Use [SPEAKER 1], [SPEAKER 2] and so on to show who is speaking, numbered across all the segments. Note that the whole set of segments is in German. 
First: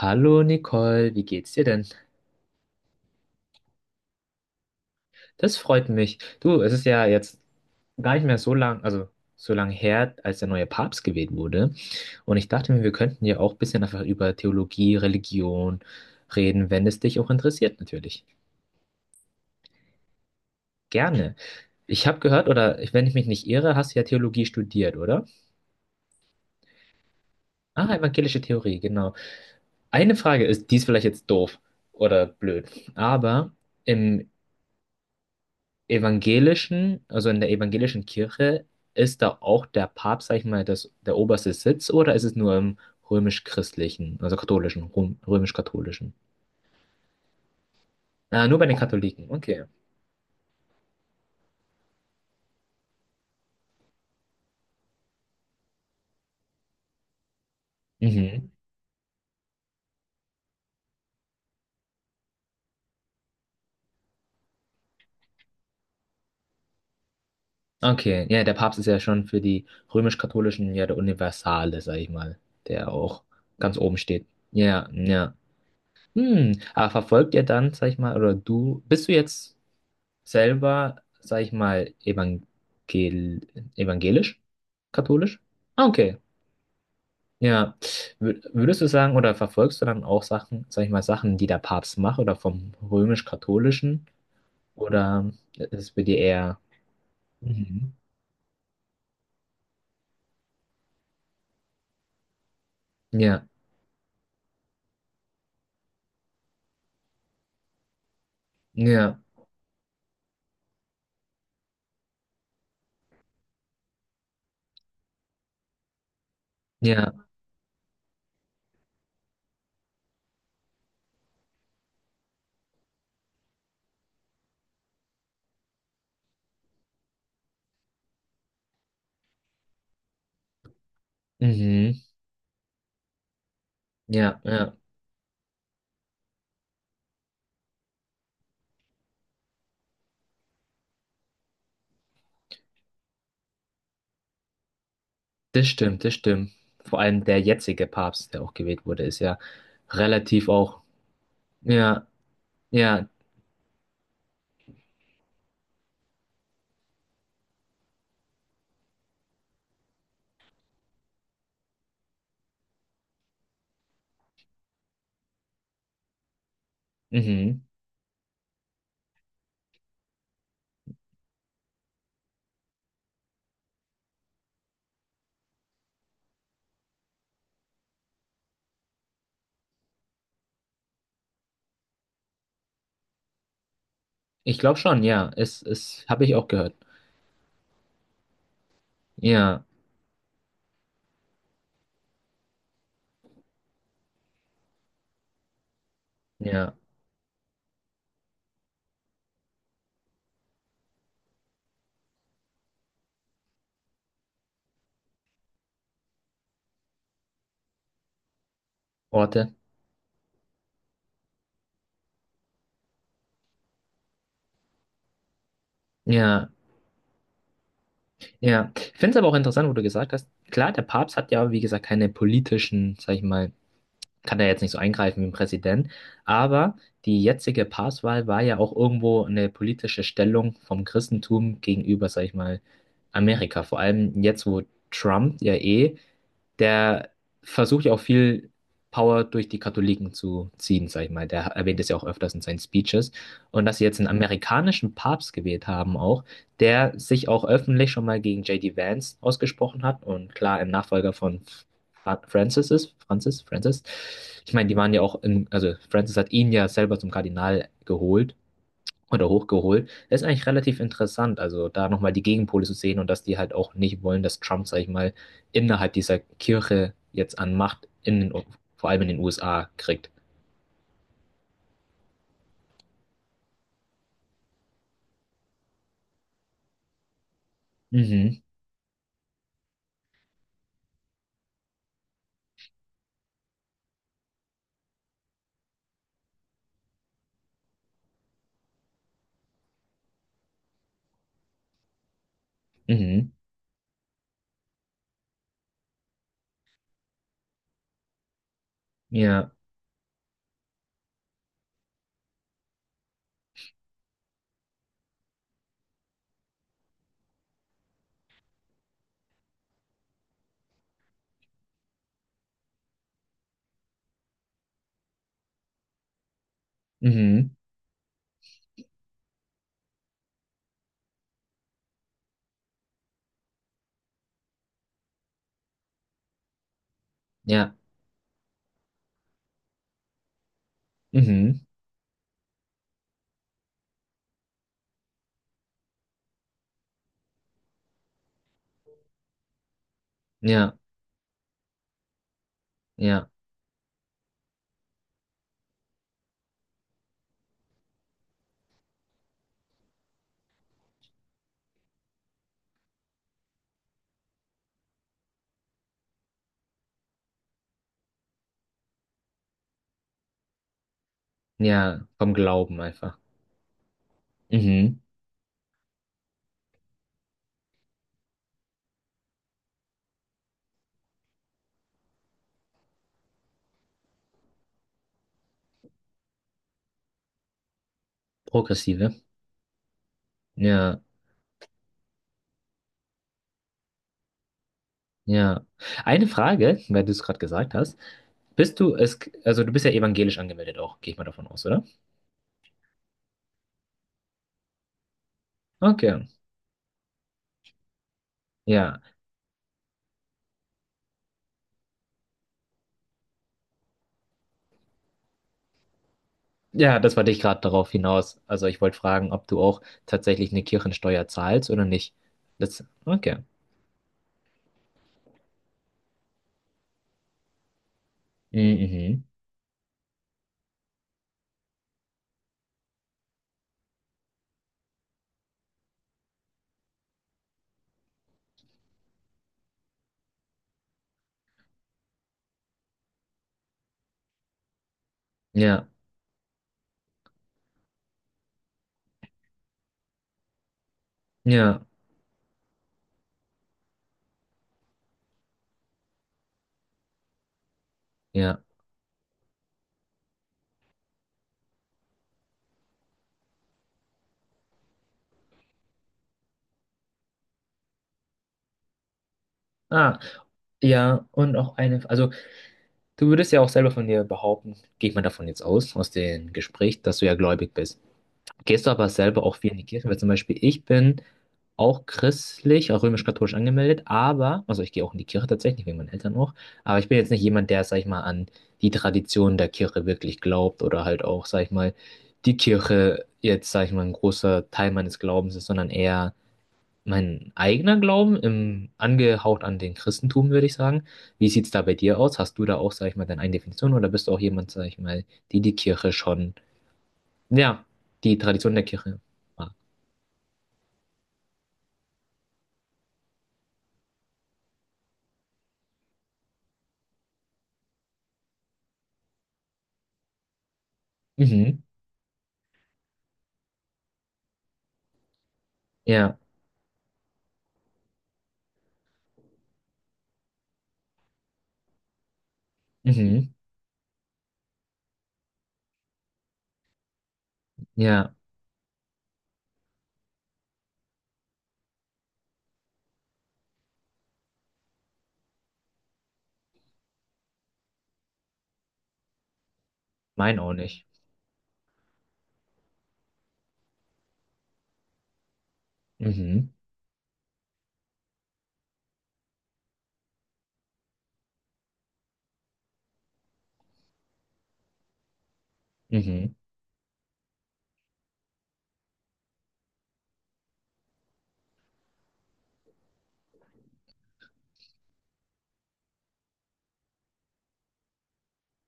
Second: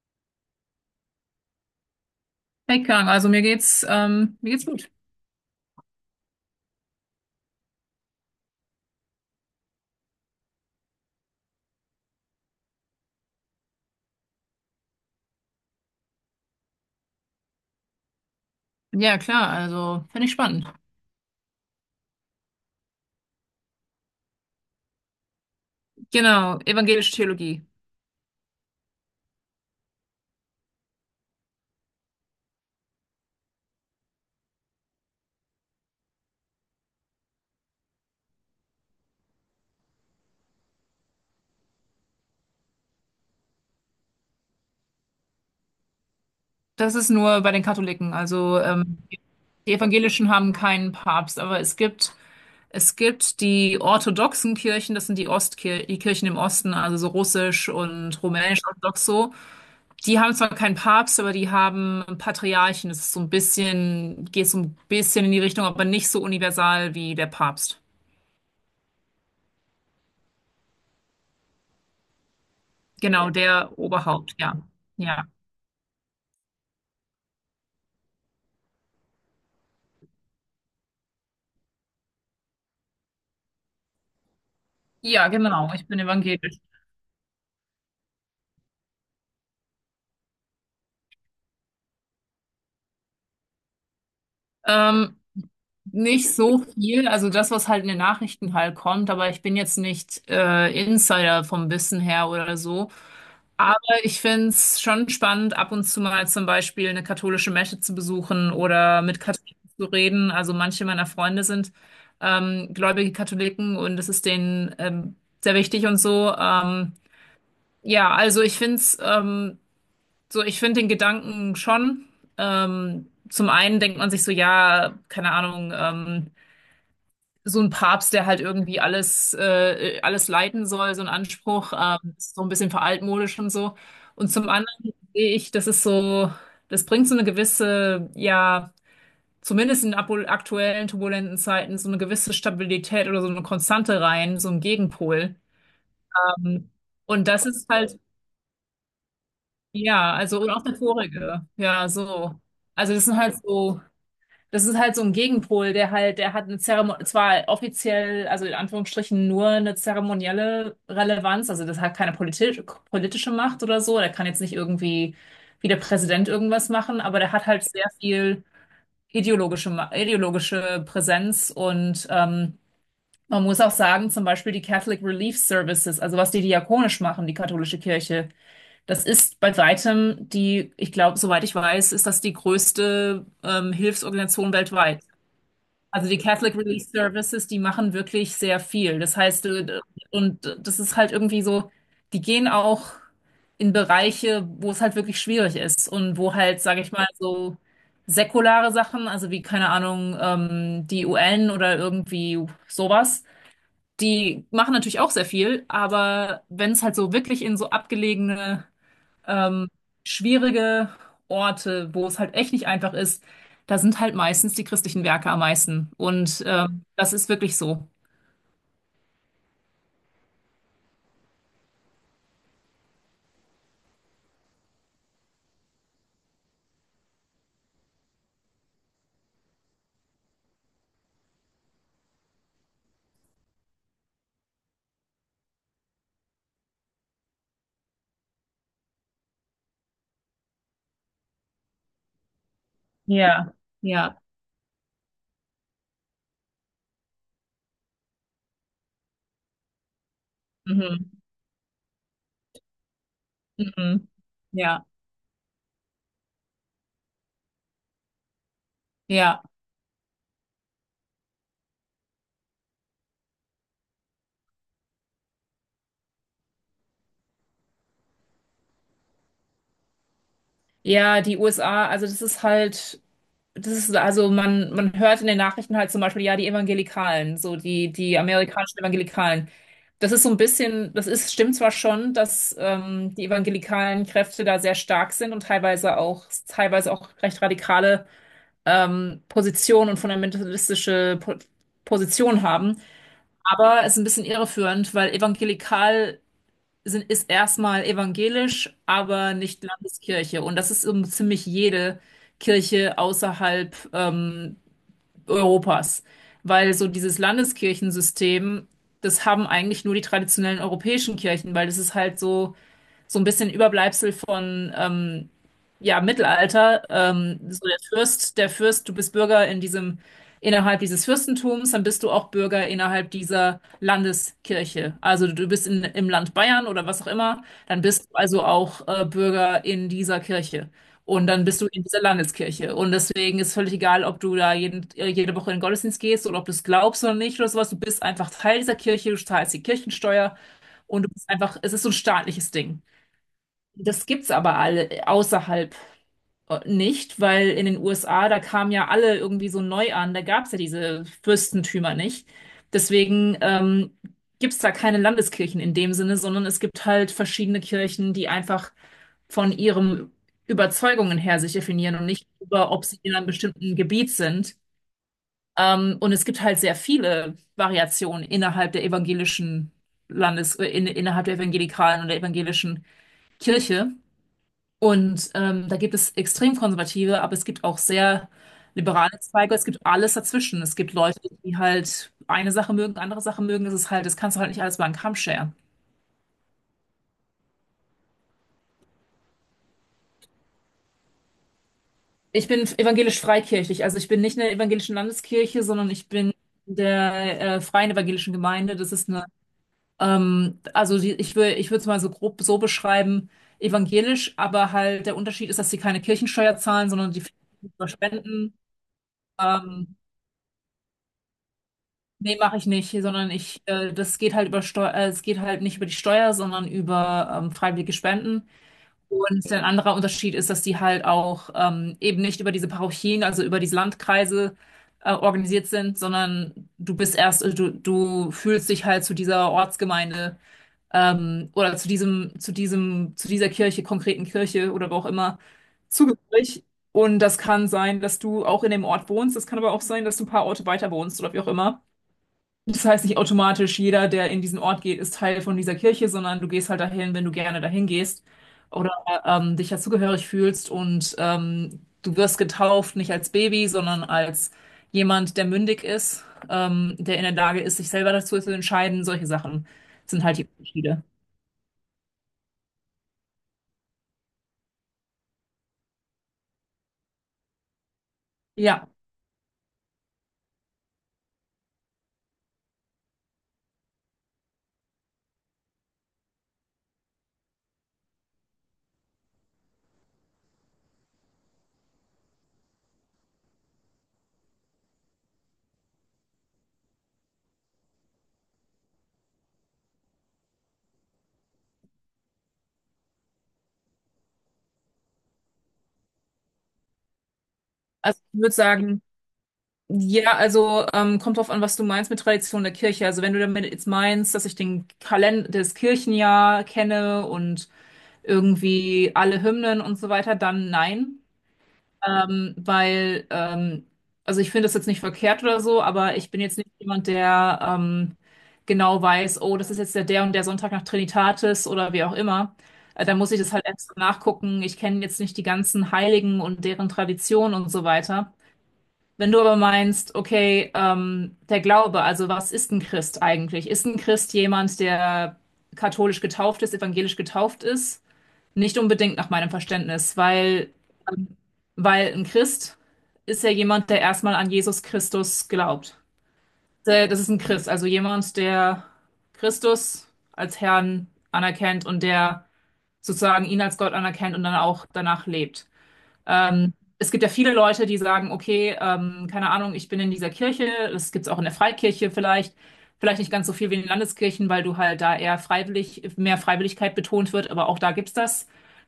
[SPEAKER 1] Hallo Nicole, wie geht's dir denn?
[SPEAKER 2] Hey Kang, also mir geht's gut.
[SPEAKER 1] Das freut mich. Du, es ist ja jetzt gar nicht mehr so lang, also so lang her, als der neue Papst gewählt wurde. Und ich dachte mir, wir könnten ja auch ein bisschen einfach über Theologie, Religion reden, wenn es dich auch interessiert, natürlich.
[SPEAKER 2] Ja, klar, also finde ich spannend.
[SPEAKER 1] Gerne. Ich habe gehört, oder wenn ich mich nicht irre, hast du ja Theologie studiert, oder?
[SPEAKER 2] Genau, evangelische Theologie.
[SPEAKER 1] Ah, evangelische Theorie, genau. Eine Frage ist, die ist vielleicht jetzt doof oder blöd, aber im evangelischen, also in der evangelischen Kirche, ist da auch der Papst, sag ich mal, das, der oberste Sitz oder ist es nur im römisch-christlichen, also katholischen, römisch-katholischen?
[SPEAKER 2] Das ist nur bei den Katholiken.
[SPEAKER 1] Ah, nur bei den Katholiken, okay.
[SPEAKER 2] Die Evangelischen haben keinen Papst, aber es gibt die orthodoxen Kirchen, das sind die Ostkir die Kirchen im Osten, also so russisch und
[SPEAKER 1] Mhm.
[SPEAKER 2] rumänisch-orthodox so. Die haben zwar keinen Papst, aber die haben Patriarchen. Das ist so ein bisschen, geht so ein bisschen in die Richtung, aber nicht so universal wie der Papst.
[SPEAKER 1] Okay, ja, der Papst ist ja schon für die römisch-katholischen ja der Universale, sag ich mal, der auch
[SPEAKER 2] Genau, der
[SPEAKER 1] ganz oben steht.
[SPEAKER 2] Oberhaupt, ja.
[SPEAKER 1] Ja,
[SPEAKER 2] Ja.
[SPEAKER 1] ja. Hm, aber verfolgt ihr dann, sag ich mal, oder du, bist du jetzt selber, sag ich mal, evangelisch?
[SPEAKER 2] Ja,
[SPEAKER 1] Katholisch?
[SPEAKER 2] genau.
[SPEAKER 1] Ah,
[SPEAKER 2] Ich bin
[SPEAKER 1] okay.
[SPEAKER 2] evangelisch.
[SPEAKER 1] Ja. Würdest du sagen, oder verfolgst du dann auch Sachen, sag ich mal, Sachen, die der Papst macht oder vom römisch-katholischen?
[SPEAKER 2] Ähm,
[SPEAKER 1] Oder ist es bei dir
[SPEAKER 2] Nicht
[SPEAKER 1] eher.
[SPEAKER 2] so viel, also das, was halt in
[SPEAKER 1] Mhm.
[SPEAKER 2] den Nachrichten halt kommt, aber ich bin jetzt nicht Insider vom Wissen her oder so.
[SPEAKER 1] Ja,
[SPEAKER 2] Aber ich find's schon spannend, ab und zu mal zum Beispiel eine katholische Messe zu besuchen oder mit
[SPEAKER 1] ja,
[SPEAKER 2] Katholiken zu reden. Also manche meiner Freunde sind gläubige Katholiken und es ist denen, sehr wichtig und so.
[SPEAKER 1] ja,
[SPEAKER 2] Ja, also ich find's, ich finde den Gedanken schon. Zum einen denkt man sich so, ja, keine Ahnung, so ein Papst, der halt irgendwie alles leiten soll, so ein Anspruch,
[SPEAKER 1] mhm,
[SPEAKER 2] ist so ein bisschen veraltmodisch und so. Und
[SPEAKER 1] ja,
[SPEAKER 2] zum
[SPEAKER 1] ja.
[SPEAKER 2] anderen sehe ich, das ist so, das bringt so eine gewisse, ja, zumindest in aktuellen turbulenten Zeiten, so eine gewisse Stabilität oder so eine Konstante rein, so ein Gegenpol.
[SPEAKER 1] Das stimmt, das stimmt.
[SPEAKER 2] Ähm,
[SPEAKER 1] Vor allem
[SPEAKER 2] und
[SPEAKER 1] der
[SPEAKER 2] das ist
[SPEAKER 1] jetzige
[SPEAKER 2] halt,
[SPEAKER 1] Papst, der auch gewählt wurde, ist ja
[SPEAKER 2] ja, also
[SPEAKER 1] relativ
[SPEAKER 2] und auch der
[SPEAKER 1] auch.
[SPEAKER 2] vorige, ja,
[SPEAKER 1] Ja,
[SPEAKER 2] so. Also das
[SPEAKER 1] ja,
[SPEAKER 2] sind halt so Das ist halt so ein Gegenpol, der halt, der hat eine Zeremonie, zwar offiziell, also in Anführungsstrichen nur eine zeremonielle Relevanz, also das hat keine politische Macht oder so, der kann jetzt nicht irgendwie wie der Präsident irgendwas machen, aber der hat
[SPEAKER 1] mhm.
[SPEAKER 2] halt sehr viel ideologische, ideologische Präsenz und man muss auch sagen, zum Beispiel die Catholic Relief Services, also was die diakonisch machen, die katholische Kirche, das ist bei weitem die, ich glaube, soweit ich weiß, ist das die größte Hilfsorganisation
[SPEAKER 1] Ich glaube schon,
[SPEAKER 2] weltweit.
[SPEAKER 1] ja. Es
[SPEAKER 2] Also die
[SPEAKER 1] habe ich auch
[SPEAKER 2] Catholic
[SPEAKER 1] gehört.
[SPEAKER 2] Relief Services, die machen wirklich sehr viel. Das heißt,
[SPEAKER 1] Ja,
[SPEAKER 2] äh, und das ist halt irgendwie so, die gehen auch in Bereiche, wo es halt wirklich schwierig ist und wo halt,
[SPEAKER 1] ja,
[SPEAKER 2] sage ich mal, so säkulare Sachen, also wie, keine Ahnung, die UN oder irgendwie sowas, die machen natürlich auch sehr viel, aber wenn es halt so wirklich in so abgelegene,
[SPEAKER 1] Orte.
[SPEAKER 2] ähm, schwierige Orte, wo es halt echt nicht einfach ist, da sind halt meistens die christlichen Werke am meisten. Und
[SPEAKER 1] Ja,
[SPEAKER 2] das ist wirklich so.
[SPEAKER 1] ja. Ich finde es aber auch interessant, wo du gesagt hast, klar, der Papst hat ja, wie gesagt, keine politischen, sag ich mal, kann er jetzt nicht so eingreifen wie ein Präsident, aber die jetzige Papstwahl war ja auch irgendwo eine politische Stellung vom Christentum gegenüber, sag ich mal, Amerika. Vor allem jetzt, wo Trump ja eh, der versucht ja auch viel Power durch die Katholiken zu ziehen, sag ich mal. Der erwähnt es ja auch öfters in seinen Speeches.
[SPEAKER 2] Ja.
[SPEAKER 1] Und dass sie jetzt einen
[SPEAKER 2] Ja.
[SPEAKER 1] amerikanischen Papst gewählt haben auch, der sich auch öffentlich schon mal gegen J. D. Vance ausgesprochen hat und klar ein Nachfolger
[SPEAKER 2] Mhm.
[SPEAKER 1] von Francis ist, Francis, Francis.
[SPEAKER 2] Mhm.
[SPEAKER 1] Ich meine, die
[SPEAKER 2] Ja.
[SPEAKER 1] waren ja auch in, also Francis hat ihn ja selber zum Kardinal geholt oder
[SPEAKER 2] Ja.
[SPEAKER 1] hochgeholt. Das ist eigentlich relativ interessant, also da nochmal die Gegenpole zu sehen und dass die halt auch nicht wollen, dass Trump, sag ich mal, innerhalb dieser Kirche jetzt an Macht in den, vor allem in den USA kriegt.
[SPEAKER 2] Ja, die USA, also das ist, also man hört in den Nachrichten halt zum Beispiel, ja, die Evangelikalen, so die
[SPEAKER 1] Mhm,
[SPEAKER 2] amerikanischen Evangelikalen. Das ist so ein bisschen, das ist, stimmt zwar schon, dass die evangelikalen Kräfte da sehr stark sind und teilweise auch recht radikale Position und fundamentalistische po Position haben.
[SPEAKER 1] mhm,
[SPEAKER 2] Aber es ist ein bisschen irreführend, weil evangelikal ist erstmal evangelisch, aber
[SPEAKER 1] ja,
[SPEAKER 2] nicht Landeskirche. Und das ist um ziemlich jede Kirche außerhalb, Europas. Weil so dieses Landeskirchensystem, das haben eigentlich nur die traditionellen europäischen Kirchen, weil das ist halt so so ein bisschen Überbleibsel von, ja, Mittelalter.
[SPEAKER 1] mhm,
[SPEAKER 2] So der Fürst, du bist Bürger in diesem, innerhalb dieses Fürstentums, dann bist du auch Bürger innerhalb dieser Landeskirche. Also du bist im Land Bayern oder was auch immer,
[SPEAKER 1] ja,
[SPEAKER 2] dann bist du also auch Bürger in dieser Kirche. Und dann
[SPEAKER 1] mhm,
[SPEAKER 2] bist du in dieser Landeskirche. Und deswegen ist völlig egal, ob du da jede Woche in den Gottesdienst gehst oder ob du es glaubst oder nicht oder sowas. Du bist einfach Teil dieser Kirche, du zahlst die Kirchensteuer
[SPEAKER 1] ja,
[SPEAKER 2] und du bist einfach, es ist so ein staatliches Ding.
[SPEAKER 1] ja,
[SPEAKER 2] Das gibt's aber alle außerhalb nicht, weil in den USA, da kamen ja alle irgendwie so neu an, da gab's ja diese Fürstentümer nicht. Deswegen gibt's da keine Landeskirchen in dem Sinne, sondern es gibt halt verschiedene Kirchen, die einfach von ihren Überzeugungen her sich definieren
[SPEAKER 1] ja,
[SPEAKER 2] und nicht
[SPEAKER 1] vom
[SPEAKER 2] über,
[SPEAKER 1] Glauben
[SPEAKER 2] ob sie in
[SPEAKER 1] einfach.
[SPEAKER 2] einem bestimmten Gebiet sind.
[SPEAKER 1] Mhm,
[SPEAKER 2] Und es gibt halt sehr viele Variationen innerhalb der innerhalb der evangelikalen oder evangelischen Kirche. Und da gibt es extrem konservative, aber es gibt auch sehr
[SPEAKER 1] progressive,
[SPEAKER 2] liberale Zweige. Es gibt alles dazwischen. Es gibt
[SPEAKER 1] ja.
[SPEAKER 2] Leute, die halt eine Sache mögen, andere Sache mögen. Das ist halt, das kannst du halt nicht alles über einen Kamm scheren.
[SPEAKER 1] Ja. Eine Frage, weil du es gerade gesagt hast. Bist du es, also du bist ja evangelisch angemeldet auch, gehe ich mal davon aus, oder?
[SPEAKER 2] Ich bin evangelisch-freikirchlich, also ich bin nicht in der evangelischen Landeskirche, sondern ich
[SPEAKER 1] Okay.
[SPEAKER 2] bin in der Freien Evangelischen Gemeinde. Das
[SPEAKER 1] Ja.
[SPEAKER 2] ist eine, ich ich würde es mal so grob so beschreiben, evangelisch, aber halt der Unterschied ist, dass sie keine Kirchensteuer zahlen,
[SPEAKER 1] Ja,
[SPEAKER 2] sondern
[SPEAKER 1] das
[SPEAKER 2] die
[SPEAKER 1] wollte ich gerade
[SPEAKER 2] finanzieren über
[SPEAKER 1] darauf hinaus.
[SPEAKER 2] spenden.
[SPEAKER 1] Also ich wollte fragen, ob du auch
[SPEAKER 2] Ähm,
[SPEAKER 1] tatsächlich eine Kirchensteuer zahlst oder nicht.
[SPEAKER 2] Nee, mache ich
[SPEAKER 1] Das,
[SPEAKER 2] nicht, sondern
[SPEAKER 1] okay.
[SPEAKER 2] ich, das geht halt über Steuer, es geht halt nicht über die Steuer, sondern über, freiwillige Spenden.
[SPEAKER 1] Mhm.
[SPEAKER 2] Und ein anderer Unterschied ist, dass die halt auch, eben nicht über diese Parochien, also über diese Landkreise organisiert sind, sondern du bist du fühlst dich halt zu dieser Ortsgemeinde, oder zu diesem, zu diesem, zu dieser Kirche, konkreten Kirche oder wo auch immer
[SPEAKER 1] Ja.
[SPEAKER 2] zugehörig. Und das kann sein, dass du auch in dem Ort wohnst, das kann aber auch sein, dass du ein paar Orte weiter wohnst oder wie auch immer.
[SPEAKER 1] Ja.
[SPEAKER 2] Das heißt nicht automatisch, jeder, der in diesen Ort geht, ist Teil von dieser Kirche, sondern du gehst halt dahin, wenn du gerne dahin gehst
[SPEAKER 1] Ja.
[SPEAKER 2] oder dich dazugehörig fühlst und du wirst getauft, nicht als Baby, sondern als jemand, der mündig ist, der in der Lage ist, sich selber dazu zu entscheiden. Solche Sachen
[SPEAKER 1] Ah.
[SPEAKER 2] sind halt die Unterschiede.
[SPEAKER 1] Ja, und auch eine, also du würdest ja auch selber von dir behaupten, gehe ich mal davon jetzt aus, aus dem Gespräch, dass du ja gläubig bist. Gehst
[SPEAKER 2] Ja,
[SPEAKER 1] du aber selber auch viel in die Kirche? Weil zum Beispiel ich bin auch christlich, auch römisch-katholisch angemeldet, aber, also ich gehe auch in die Kirche tatsächlich, wegen meinen Eltern auch, aber ich bin jetzt nicht jemand, der, sag ich mal, an die Tradition der Kirche wirklich glaubt oder halt auch, sag ich mal, die Kirche jetzt, sag ich mal, ein großer Teil meines Glaubens ist, sondern eher mein eigener Glauben, im, angehaucht an den Christentum, würde ich sagen. Wie sieht's da bei dir aus? Hast du da auch, sag ich mal, deine eigene Definition oder bist du auch jemand, sag ich mal, die die Kirche schon ja,
[SPEAKER 2] also
[SPEAKER 1] die
[SPEAKER 2] ich würde
[SPEAKER 1] Tradition der
[SPEAKER 2] sagen,
[SPEAKER 1] Kirche. Ah,
[SPEAKER 2] ja, also kommt drauf an, was du meinst mit Tradition der Kirche. Also wenn du damit jetzt meinst, dass ich den Kalender, das Kirchenjahr kenne und irgendwie alle Hymnen und so weiter, dann nein.
[SPEAKER 1] Mhm.
[SPEAKER 2] Ähm, weil, ähm, also ich finde das jetzt nicht verkehrt oder so, aber ich
[SPEAKER 1] Ja,
[SPEAKER 2] bin jetzt nicht jemand, der, genau weiß, oh, das ist jetzt der Sonntag nach Trinitatis oder wie auch immer. Da muss ich
[SPEAKER 1] mhm,
[SPEAKER 2] das halt extra nachgucken. Ich kenne jetzt nicht die ganzen Heiligen und deren Traditionen und so weiter.
[SPEAKER 1] ja,
[SPEAKER 2] Wenn du aber meinst, okay, der Glaube, also was ist ein Christ eigentlich? Ist ein Christ jemand, der katholisch getauft ist, evangelisch getauft ist? Nicht unbedingt nach meinem Verständnis,
[SPEAKER 1] mein auch nicht.
[SPEAKER 2] ähm, weil ein Christ ist ja jemand, der erstmal an Jesus Christus glaubt.
[SPEAKER 1] Mhm,
[SPEAKER 2] Das ist ein Christ, also jemand, der Christus als Herrn anerkennt und der sozusagen ihn als Gott anerkennt und dann auch danach lebt.
[SPEAKER 1] mhm,
[SPEAKER 2] Ähm, Es gibt ja viele Leute, die sagen, okay, keine Ahnung, ich bin in dieser Kirche, das gibt's auch in der Freikirche vielleicht, vielleicht nicht ganz so viel wie in den Landeskirchen, weil du halt da eher freiwillig, mehr Freiwilligkeit betont wird, aber auch da gibt's das.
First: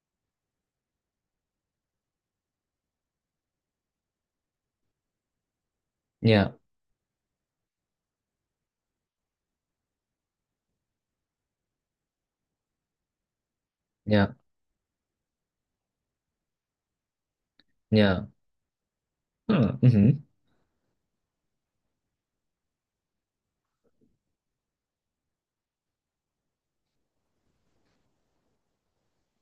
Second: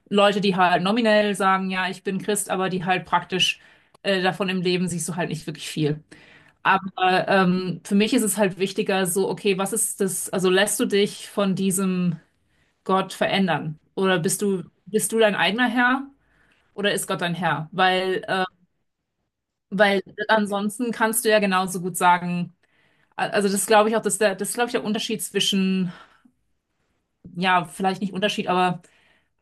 [SPEAKER 2] Leute, die halt nominell sagen, ja, ich bin Christ, aber die halt praktisch, davon im Leben siehst du halt nicht wirklich viel.
[SPEAKER 1] ja,
[SPEAKER 2] Aber für mich ist es halt wichtiger, so, okay, was ist das, also lässt du dich von diesem Gott verändern? Oder
[SPEAKER 1] ja,
[SPEAKER 2] bist du dein eigener Herr? Oder ist Gott dein Herr?
[SPEAKER 1] ja, ah,
[SPEAKER 2] Weil
[SPEAKER 1] mhm,
[SPEAKER 2] ansonsten kannst du ja genauso gut sagen, das glaube ich auch, dass der, das ist, glaube ich, der Unterschied zwischen, ja, vielleicht nicht Unterschied, aber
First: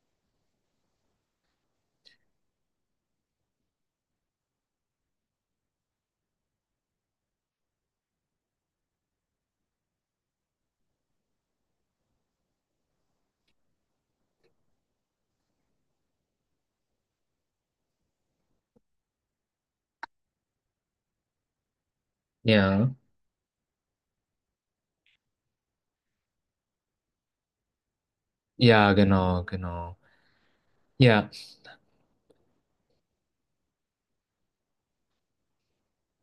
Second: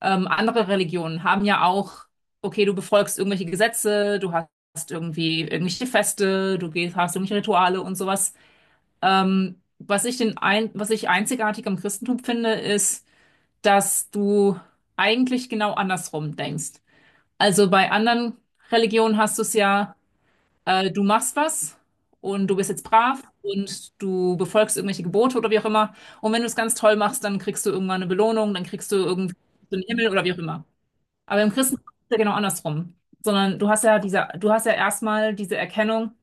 [SPEAKER 2] andere Religionen haben ja auch, okay, du befolgst irgendwelche Gesetze, du hast irgendwie irgendwelche Feste, du hast irgendwelche Rituale und sowas. Was ich einzigartig am Christentum finde, ist, dass du eigentlich genau andersrum denkst. Also bei anderen Religionen hast du es ja, du machst was und du bist jetzt
[SPEAKER 1] ja,
[SPEAKER 2] brav und du befolgst irgendwelche Gebote oder wie auch immer. Und wenn du es ganz toll machst, dann kriegst du irgendwann eine Belohnung, dann
[SPEAKER 1] ja,
[SPEAKER 2] kriegst du irgendwie
[SPEAKER 1] genau,
[SPEAKER 2] den
[SPEAKER 1] genau.
[SPEAKER 2] Himmel oder wie auch immer.
[SPEAKER 1] Ja,
[SPEAKER 2] Aber im Christentum ist es ja genau andersrum. Sondern du hast ja diese, du hast ja erstmal diese Erkennung,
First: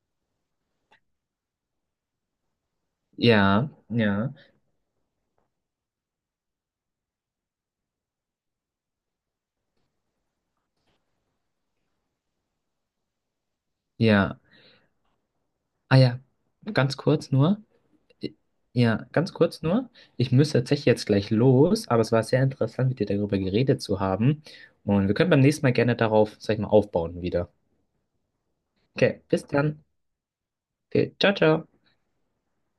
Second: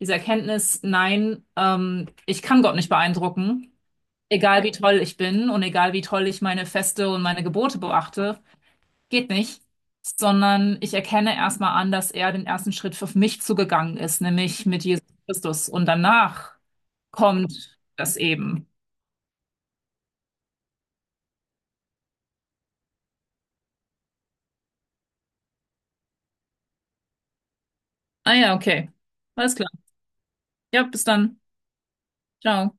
[SPEAKER 2] diese Erkenntnis, nein, ich kann Gott nicht
[SPEAKER 1] ja,
[SPEAKER 2] beeindrucken,
[SPEAKER 1] ja,
[SPEAKER 2] egal wie toll ich bin und egal wie toll ich meine Feste und meine Gebote beachte, geht nicht, sondern ich erkenne erstmal an, dass er den ersten Schritt für mich zugegangen ist,
[SPEAKER 1] ja.
[SPEAKER 2] nämlich mit Jesus Christus. Und
[SPEAKER 1] Ah ja,
[SPEAKER 2] danach
[SPEAKER 1] ganz kurz nur.
[SPEAKER 2] kommt das eben.
[SPEAKER 1] Ja, ganz kurz nur. Ich müsste tatsächlich jetzt gleich los, aber es war sehr interessant, mit dir darüber geredet zu haben. Und wir können beim nächsten Mal gerne darauf, sag ich mal, aufbauen wieder.
[SPEAKER 2] Ah ja, okay.
[SPEAKER 1] Okay, bis
[SPEAKER 2] Alles klar.
[SPEAKER 1] dann.
[SPEAKER 2] Ja, bis
[SPEAKER 1] Okay, ciao,
[SPEAKER 2] dann.
[SPEAKER 1] ciao.
[SPEAKER 2] Ciao.